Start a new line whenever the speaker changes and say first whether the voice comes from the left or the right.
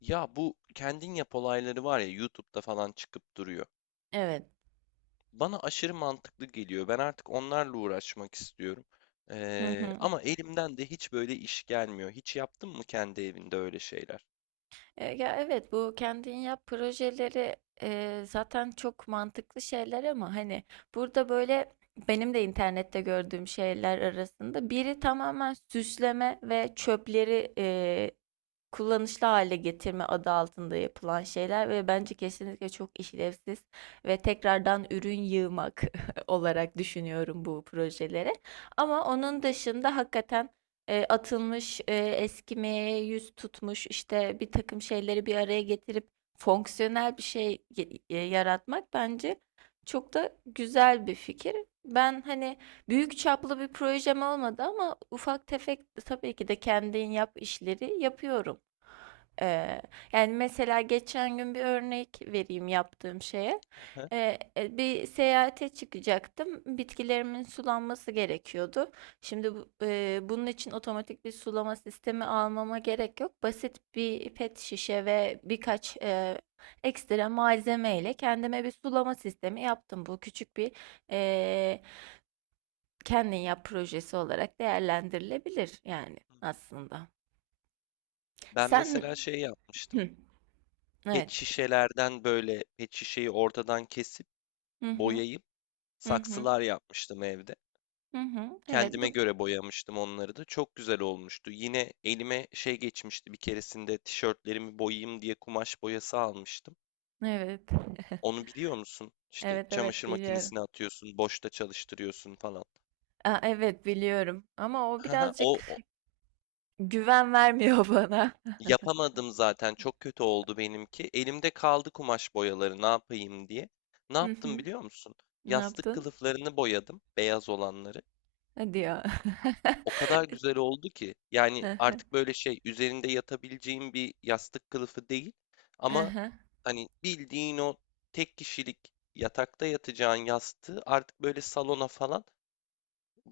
left: Ya bu kendin yap olayları var ya YouTube'da falan çıkıp duruyor.
right: Evet.
left: Bana aşırı mantıklı geliyor. Ben artık onlarla uğraşmak istiyorum.
right: Hı
left: Ee,
right: hı.
left: ama elimden de hiç böyle iş gelmiyor. Hiç yaptın mı kendi evinde öyle şeyler?
right: Ya evet bu kendin yap projeleri zaten çok mantıklı şeyler ama hani burada böyle benim de internette gördüğüm şeyler arasında biri tamamen süsleme ve çöpleri kullanışlı hale getirme adı altında yapılan şeyler ve bence kesinlikle çok işlevsiz ve tekrardan ürün yığmak olarak düşünüyorum bu projeleri. Ama onun dışında hakikaten atılmış, eskimeye yüz tutmuş, işte bir takım şeyleri bir araya getirip fonksiyonel bir şey yaratmak bence çok da güzel bir fikir. Ben hani büyük çaplı bir projem olmadı ama ufak tefek tabii ki de kendin yap işleri yapıyorum. Ee, yani mesela geçen gün bir örnek vereyim yaptığım şeye.
left: Aha.
right: Bir seyahate çıkacaktım. Bitkilerimin sulanması gerekiyordu. Şimdi bunun için otomatik bir sulama sistemi almama gerek yok. Basit bir pet şişe ve birkaç ekstra malzeme ile kendime bir sulama sistemi yaptım. Bu küçük bir e, kendin yap projesi olarak değerlendirilebilir yani
left: Hı hı.
right: aslında.
left: Ben
right: Sen.
left: mesela şey yapmıştım.
right: Hı,
left: Pet
right: evet.
left: şişelerden böyle pet şişeyi ortadan kesip boyayıp
right: Hı hı.
left: saksılar yapmıştım evde.
right: Hı hı. Evet
left: Kendime
right: bu
left: göre boyamıştım onları da. Çok güzel olmuştu. Yine elime şey geçmişti bir keresinde tişörtlerimi boyayayım diye kumaş boyası almıştım.
right: evet.
left: Onu biliyor musun? İşte
right: Evet evet
left: çamaşır
right: biliyorum.
left: makinesine atıyorsun, boşta çalıştırıyorsun falan.
right: Aa, evet biliyorum ama o
left: Haha, o,
right: birazcık
left: o
right: güven vermiyor bana.
left: yapamadım zaten. Çok kötü oldu benimki. Elimde kaldı kumaş boyaları ne yapayım diye. Ne
right: Hı
left: yaptım
right: hı.
left: biliyor musun?
right: Ne
left: Yastık
right: yaptın?
left: kılıflarını boyadım, beyaz olanları.
right: Hadi ya.
left: O kadar güzel oldu ki yani
right: Aha,
left: artık böyle şey üzerinde yatabileceğim bir yastık kılıfı değil ama
right: aha.
left: hani bildiğin o tek kişilik yatakta yatacağın yastığı artık böyle salona falan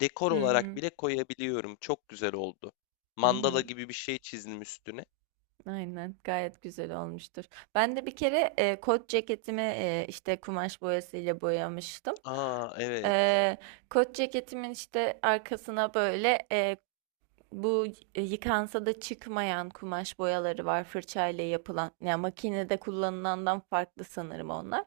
left: dekor
right: Hı
left: olarak
right: hı.
left: bile koyabiliyorum. Çok güzel oldu.
right: Hı
left: Mandala
right: hı.
left: gibi bir şey çizdim üstüne.
right: Aynen, gayet güzel olmuştur. Ben de bir kere kot ceketimi işte kumaş boyasıyla boyamıştım.
left: Aa, evet.
right: E, kot ceketimin işte arkasına böyle, Bu yıkansa da çıkmayan kumaş boyaları var fırçayla yapılan. Yani makinede kullanılandan farklı sanırım onlar.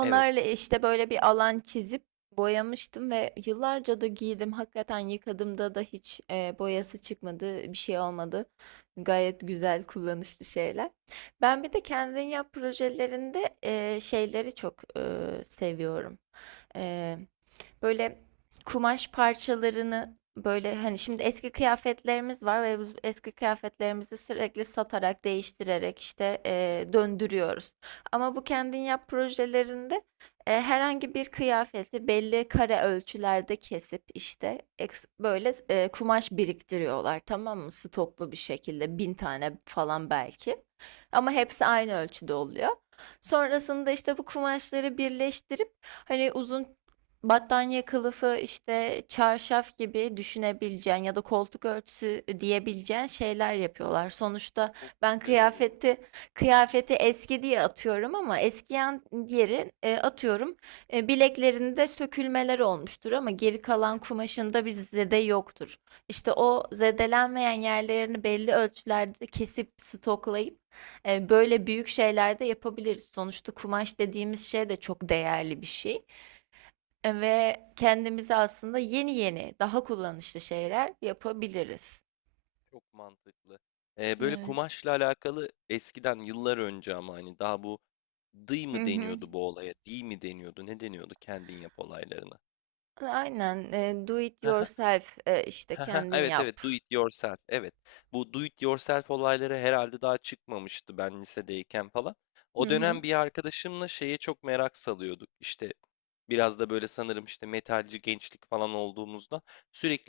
left: Evet.
right: işte böyle bir alan çizip boyamıştım ve yıllarca da giydim. Hakikaten yıkadığımda da hiç boyası çıkmadı, bir şey olmadı. Gayet güzel kullanışlı şeyler. Ben bir de kendin yap projelerinde şeyleri çok seviyorum. E, böyle kumaş parçalarını böyle hani
left: Hı,
right: şimdi eski kıyafetlerimiz var ve biz eski kıyafetlerimizi sürekli satarak, değiştirerek işte
left: evet,
right: döndürüyoruz. Ama bu kendin yap projelerinde herhangi bir kıyafeti belli kare ölçülerde kesip işte böyle kumaş biriktiriyorlar, tamam mı? Stoklu bir şekilde bin tane falan belki. Ama hepsi aynı ölçüde oluyor. Sonrasında işte bu kumaşları birleştirip hani uzun battaniye kılıfı, işte çarşaf gibi düşünebileceğin ya da koltuk örtüsü diyebileceğin şeyler yapıyorlar. Sonuçta
left: çok
right: ben
left: güzel olur.
right: kıyafeti eski diye atıyorum ama eskiyen diğeri atıyorum. Bileklerinde sökülmeler olmuştur ama geri kalan
left: Evet,
right: kumaşında bir zede yoktur. İşte o
left: evet,
right: zedelenmeyen yerlerini belli ölçülerde kesip stoklayıp böyle büyük şeyler de yapabiliriz. Sonuçta kumaş dediğimiz şey de çok değerli bir şey ve kendimize aslında yeni yeni daha kullanışlı şeyler yapabiliriz.
left: çok mantıklı. Böyle
right: Evet.
left: kumaşla alakalı eskiden yıllar önce ama hani daha bu Dıy
right: Hı
left: mı
right: hı.
left: deniyordu bu olaya? Diy mi deniyordu? Ne deniyordu kendin yap olaylarına?
right: Aynen. Do it yourself, işte
left: Haha,
right: kendin
left: evet,
right: yap.
left: evet, do it yourself, evet. Bu do it yourself olayları herhalde daha çıkmamıştı ben lisedeyken falan. O
right: Hı hı.
left: dönem bir arkadaşımla şeye çok merak salıyorduk. İşte biraz da böyle sanırım işte metalci gençlik falan olduğumuzda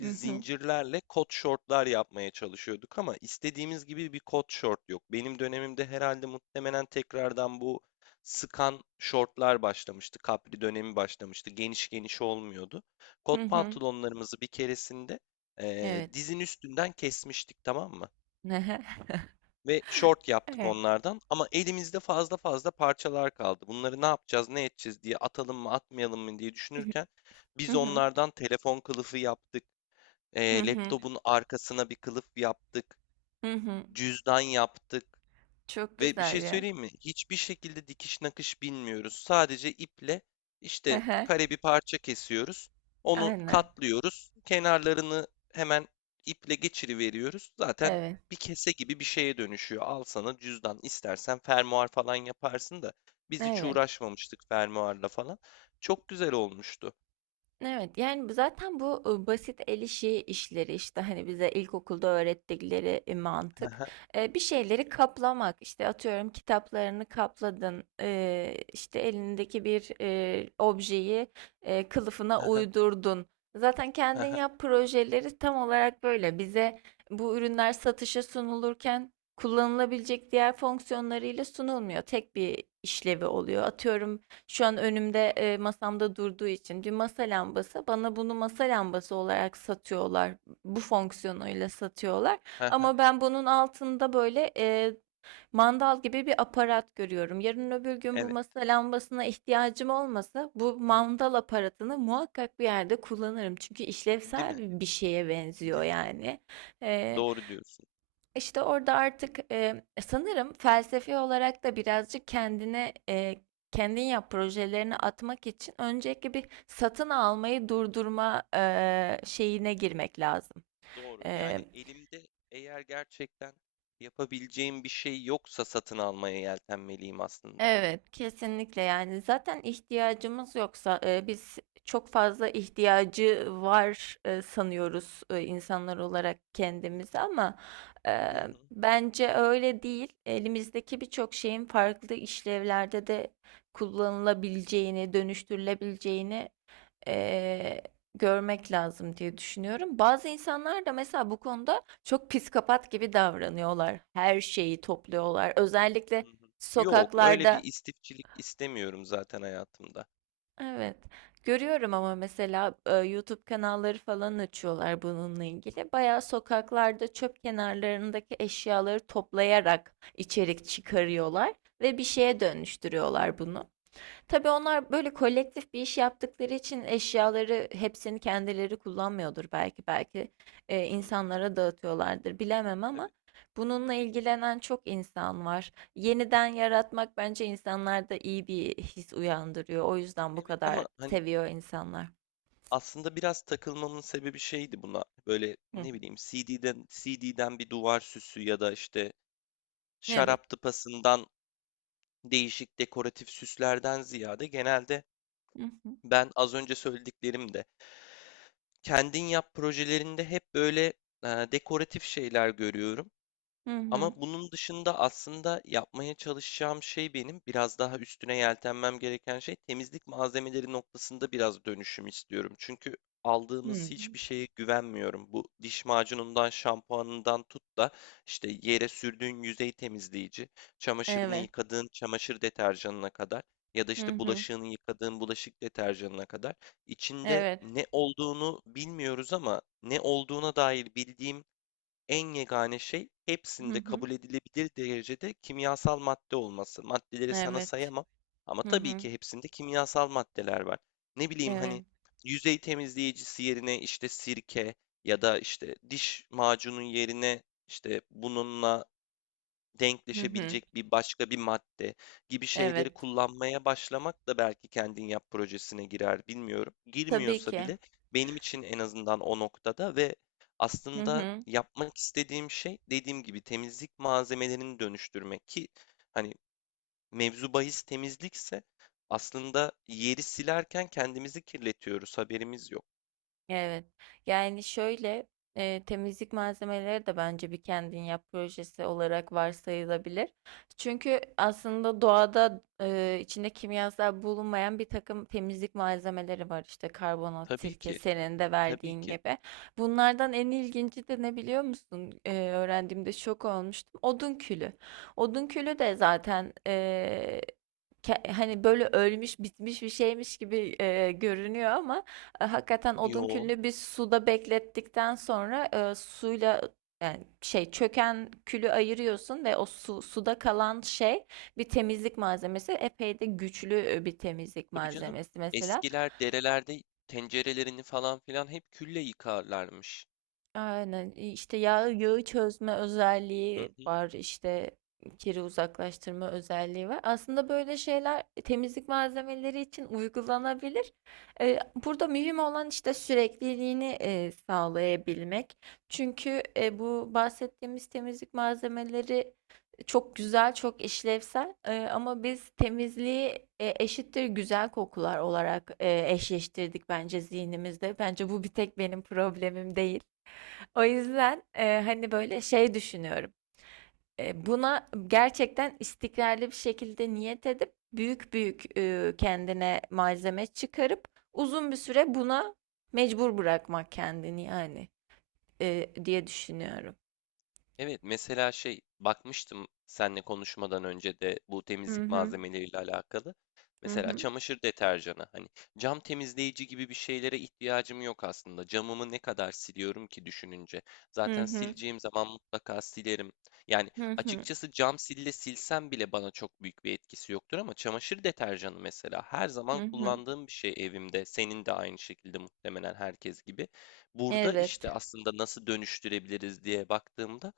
right: Hı hı.
left: zincirlerle kot şortlar yapmaya çalışıyorduk ama istediğimiz gibi bir kot şort yok. Benim dönemimde herhalde muhtemelen tekrardan bu sıkan şortlar başlamıştı. Kapri dönemi başlamıştı. Geniş geniş olmuyordu.
right: Hı
left: Kot
right: hı.
left: pantolonlarımızı bir keresinde
right: Evet.
left: dizin üstünden kesmiştik, tamam mı? Ve short yaptık
right: Evet.
left: onlardan ama elimizde fazla fazla parçalar kaldı. Bunları ne yapacağız, ne edeceğiz diye atalım mı, atmayalım mı diye düşünürken
right: Hı
left: biz
right: hı.
left: onlardan telefon kılıfı yaptık.
right: Hı
left: ee,
right: hı.
left: laptopun arkasına bir kılıf yaptık.
right: Hı hı.
left: Cüzdan yaptık.
right: Çok
left: Ve bir
right: güzel
left: şey
right: ya.
left: söyleyeyim mi? Hiçbir şekilde dikiş nakış bilmiyoruz. Sadece iple işte kare bir parça kesiyoruz. Onu
right: Aynen.
left: katlıyoruz. Kenarlarını hemen iple geçiriveriyoruz. Zaten
right: Evet.
left: bir kese gibi bir şeye dönüşüyor. Al sana cüzdan. İstersen fermuar falan yaparsın da biz hiç
right: Evet.
left: uğraşmamıştık fermuarla falan. Çok güzel olmuştu.
right: Evet, yani zaten bu basit el işi işleri işte hani bize ilkokulda öğrettikleri
left: Hı
right: mantık.
left: hı,
right: Bir şeyleri kaplamak, işte atıyorum kitaplarını kapladın, işte elindeki bir objeyi kılıfına
left: hı hı,
right: uydurdun. Zaten
left: hı
right: kendin
left: hı,
right: yap projeleri tam olarak böyle bize bu ürünler satışa sunulurken kullanılabilecek diğer fonksiyonlarıyla sunulmuyor. Tek bir işlevi oluyor. Atıyorum şu an önümde, masamda durduğu için bir masa lambası. Bana bunu masa lambası olarak satıyorlar. Bu fonksiyonuyla satıyorlar.
left: hı hı.
right: Ama ben bunun altında böyle mandal gibi bir aparat görüyorum. Yarın öbür gün bu
left: Evet.
right: masa lambasına ihtiyacım olmasa bu mandal aparatını muhakkak bir yerde kullanırım. Çünkü
left: Değil mi?
right: işlevsel bir şeye benziyor
left: Değil mi?
right: yani. Eee,
left: Doğru diyorsun.
right: işte orada artık sanırım felsefi olarak da birazcık kendine kendin yap projelerini atmak için önceki bir satın almayı durdurma şeyine girmek lazım.
left: Doğru.
right: E,
left: Yani elimde eğer gerçekten yapabileceğim bir şey yoksa satın almaya yeltenmeliyim aslında.
right: Evet, kesinlikle yani zaten ihtiyacımız yoksa biz çok fazla ihtiyacı var sanıyoruz insanlar olarak
left: Hı
right: kendimizi,
left: hı,
right: ama e,
left: hı hı,
right: bence öyle değil. Elimizdeki birçok şeyin farklı işlevlerde de kullanılabileceğini, dönüştürülebileceğini e, görmek lazım diye düşünüyorum. Bazı insanlar da mesela bu konuda çok psikopat gibi davranıyorlar. Her şeyi topluyorlar. Özellikle
left: hı hı. Yok, öyle bir
right: sokaklarda.
left: istifçilik istemiyorum zaten hayatımda.
right: Evet. Görüyorum, ama mesela YouTube kanalları falan açıyorlar bununla
left: Hı
right: ilgili. Bayağı sokaklarda çöp kenarlarındaki eşyaları toplayarak içerik çıkarıyorlar ve bir
left: hı,
right: şeye dönüştürüyorlar bunu. Tabii onlar böyle kolektif bir iş yaptıkları için eşyaları hepsini kendileri kullanmıyordur belki. Belki
left: hı hı,
right: insanlara dağıtıyorlardır, bilemem, ama
left: tabii.
right: bununla ilgilenen çok insan var. Yeniden yaratmak bence insanlarda iyi bir his uyandırıyor. O yüzden bu
left: Evet,
right: kadar
left: ama hani
right: seviyor insanlar.
left: aslında biraz takılmamın sebebi şeydi buna. Böyle
right: Hı hı.
left: ne bileyim CD'den bir duvar süsü ya da işte
right: Evet.
left: şarap tıpasından değişik dekoratif süslerden ziyade genelde
right: Hı hı.
left: ben az önce söylediklerim kendin yap projelerinde hep böyle dekoratif şeyler görüyorum.
right: Hı
left: Ama
right: hı.
left: bunun dışında aslında yapmaya çalışacağım şey, benim biraz daha üstüne yeltenmem gereken şey, temizlik malzemeleri noktasında biraz dönüşüm istiyorum. Çünkü aldığımız
right: Hmm.
left: hiçbir şeye güvenmiyorum. Bu diş macunundan, şampuanından tut da işte yere sürdüğün yüzey temizleyici, çamaşırını
right: Evet.
left: yıkadığın çamaşır deterjanına kadar ya da
right: Hı
left: işte
right: hı.
left: bulaşığını yıkadığın bulaşık deterjanına kadar içinde
right: Evet.
left: ne olduğunu bilmiyoruz ama ne olduğuna dair bildiğim en yegane şey
right: Hı
left: hepsinde
right: hı.
left: kabul edilebilir derecede kimyasal madde olması. Maddeleri sana
right: Evet.
left: sayamam ama
right: Hı
left: tabii
right: hı.
left: ki hepsinde kimyasal maddeler var. Ne bileyim hani
right: Evet.
left: yüzey temizleyicisi yerine işte sirke ya da işte diş macunun yerine işte bununla
right: Hı hı.
left: denkleşebilecek bir başka bir madde gibi şeyleri
right: Evet.
left: kullanmaya başlamak da belki kendin yap projesine girer, bilmiyorum.
right: Tabii
left: Girmiyorsa
right: ki.
left: bile benim için en azından o noktada ve
right: Hı
left: aslında
right: hı.
left: yapmak istediğim şey, dediğim gibi, temizlik malzemelerini dönüştürmek ki hani mevzu bahis temizlikse aslında yeri silerken kendimizi kirletiyoruz, haberimiz yok.
right: Evet. Yani şöyle, temizlik malzemeleri de bence bir kendin yap projesi olarak varsayılabilir. Çünkü aslında doğada içinde kimyasal bulunmayan bir takım temizlik malzemeleri var. İşte karbonat,
left: Tabii
right: sirke,
left: ki,
right: senin de
left: tabii
right: verdiğin
left: ki.
right: gibi. Bunlardan en ilginci de ne biliyor musun? Öğrendiğimde şok olmuştum. Odun külü. Odun külü de zaten, hani böyle ölmüş bitmiş bir şeymiş gibi görünüyor, ama hakikaten odun
left: Yo,
right: külünü bir suda beklettikten sonra suyla, yani şey, çöken külü ayırıyorsun ve o su, suda kalan şey bir temizlik malzemesi. Epey de güçlü bir temizlik
left: tabii canım.
right: malzemesi mesela.
left: Eskiler derelerde tencerelerini falan filan hep külle yıkarlarmış.
right: Aynen. İşte yağı çözme özelliği
left: Hı.
right: var, işte kiri uzaklaştırma özelliği var. Aslında böyle şeyler temizlik malzemeleri için uygulanabilir. Ee, burada mühim olan işte sürekliliğini sağlayabilmek. Çünkü bu bahsettiğimiz temizlik malzemeleri çok güzel, çok işlevsel. Ama biz temizliği eşittir güzel kokular olarak eşleştirdik bence zihnimizde. Bence bu bir tek benim problemim değil. O yüzden hani böyle şey düşünüyorum. Buna gerçekten istikrarlı bir şekilde niyet edip büyük büyük kendine malzeme çıkarıp uzun bir süre buna mecbur bırakmak kendini yani, diye düşünüyorum.
left: Evet, mesela şey bakmıştım seninle konuşmadan önce de bu
right: Hı
left: temizlik
right: hı
left: malzemeleriyle alakalı.
right: hı
left: Mesela
right: hı
left: çamaşır deterjanı, hani cam temizleyici gibi bir şeylere ihtiyacım yok aslında. Camımı ne kadar siliyorum ki düşününce.
right: hı
left: Zaten
right: hı
left: sileceğim zaman mutlaka silerim. Yani
right: hı hı
left: açıkçası cam sille silsem bile bana çok büyük bir etkisi yoktur ama çamaşır deterjanı mesela her
right: hı
left: zaman
right: hı.
left: kullandığım bir şey evimde. Senin de aynı şekilde, muhtemelen herkes gibi. Burada
right: Evet.
left: işte aslında nasıl dönüştürebiliriz diye baktığımda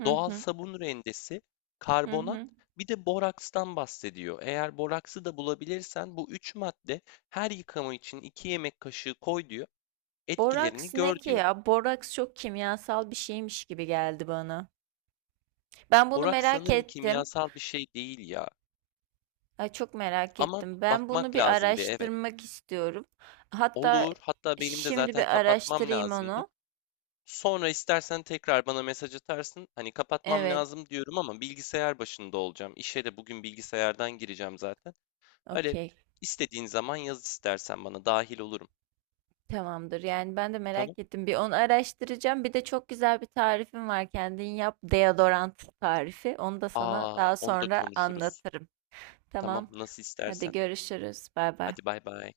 right: Hı
left: doğal
right: hı
left: sabun rendesi,
right: hı
left: karbonat,
right: hı.
left: bir de borakstan bahsediyor. Eğer boraksı da bulabilirsen bu üç madde her yıkama için 2 yemek kaşığı koy diyor. Etkilerini
right: Boraks
left: gör
right: ne ki
left: diyor.
right: ya? Boraks çok kimyasal bir şeymiş gibi geldi bana. Ben bunu
left: Boraks
right: merak
left: sanırım
right: ettim.
left: kimyasal bir şey değil ya.
right: Ay, çok merak
left: Ama
right: ettim. Ben bunu
left: bakmak
right: bir
left: lazım bir, evet.
right: araştırmak istiyorum. Hatta
left: Olur. Hatta benim de
right: şimdi
left: zaten
right: bir
left: kapatmam
right: araştırayım
left: lazımdı.
right: onu.
left: Sonra istersen tekrar bana mesaj atarsın. Hani kapatmam
right: Evet,
left: lazım diyorum ama bilgisayar başında olacağım. İşe de bugün bilgisayardan gireceğim zaten. Öyle,
right: okey.
left: istediğin zaman yaz, istersen bana dahil olurum.
right: Tamamdır. Yani ben de
left: Tamam.
right: merak ettim. Bir onu araştıracağım. Bir de çok güzel bir tarifim var. Kendin yap deodorant tarifi. Onu da sana
left: Aa,
right: daha
left: onu da
right: sonra
left: konuşuruz.
right: anlatırım.
left: Tamam,
right: Tamam.
left: nasıl
right: Hadi
left: istersen.
right: görüşürüz. Bay bay.
left: Hadi bay bay.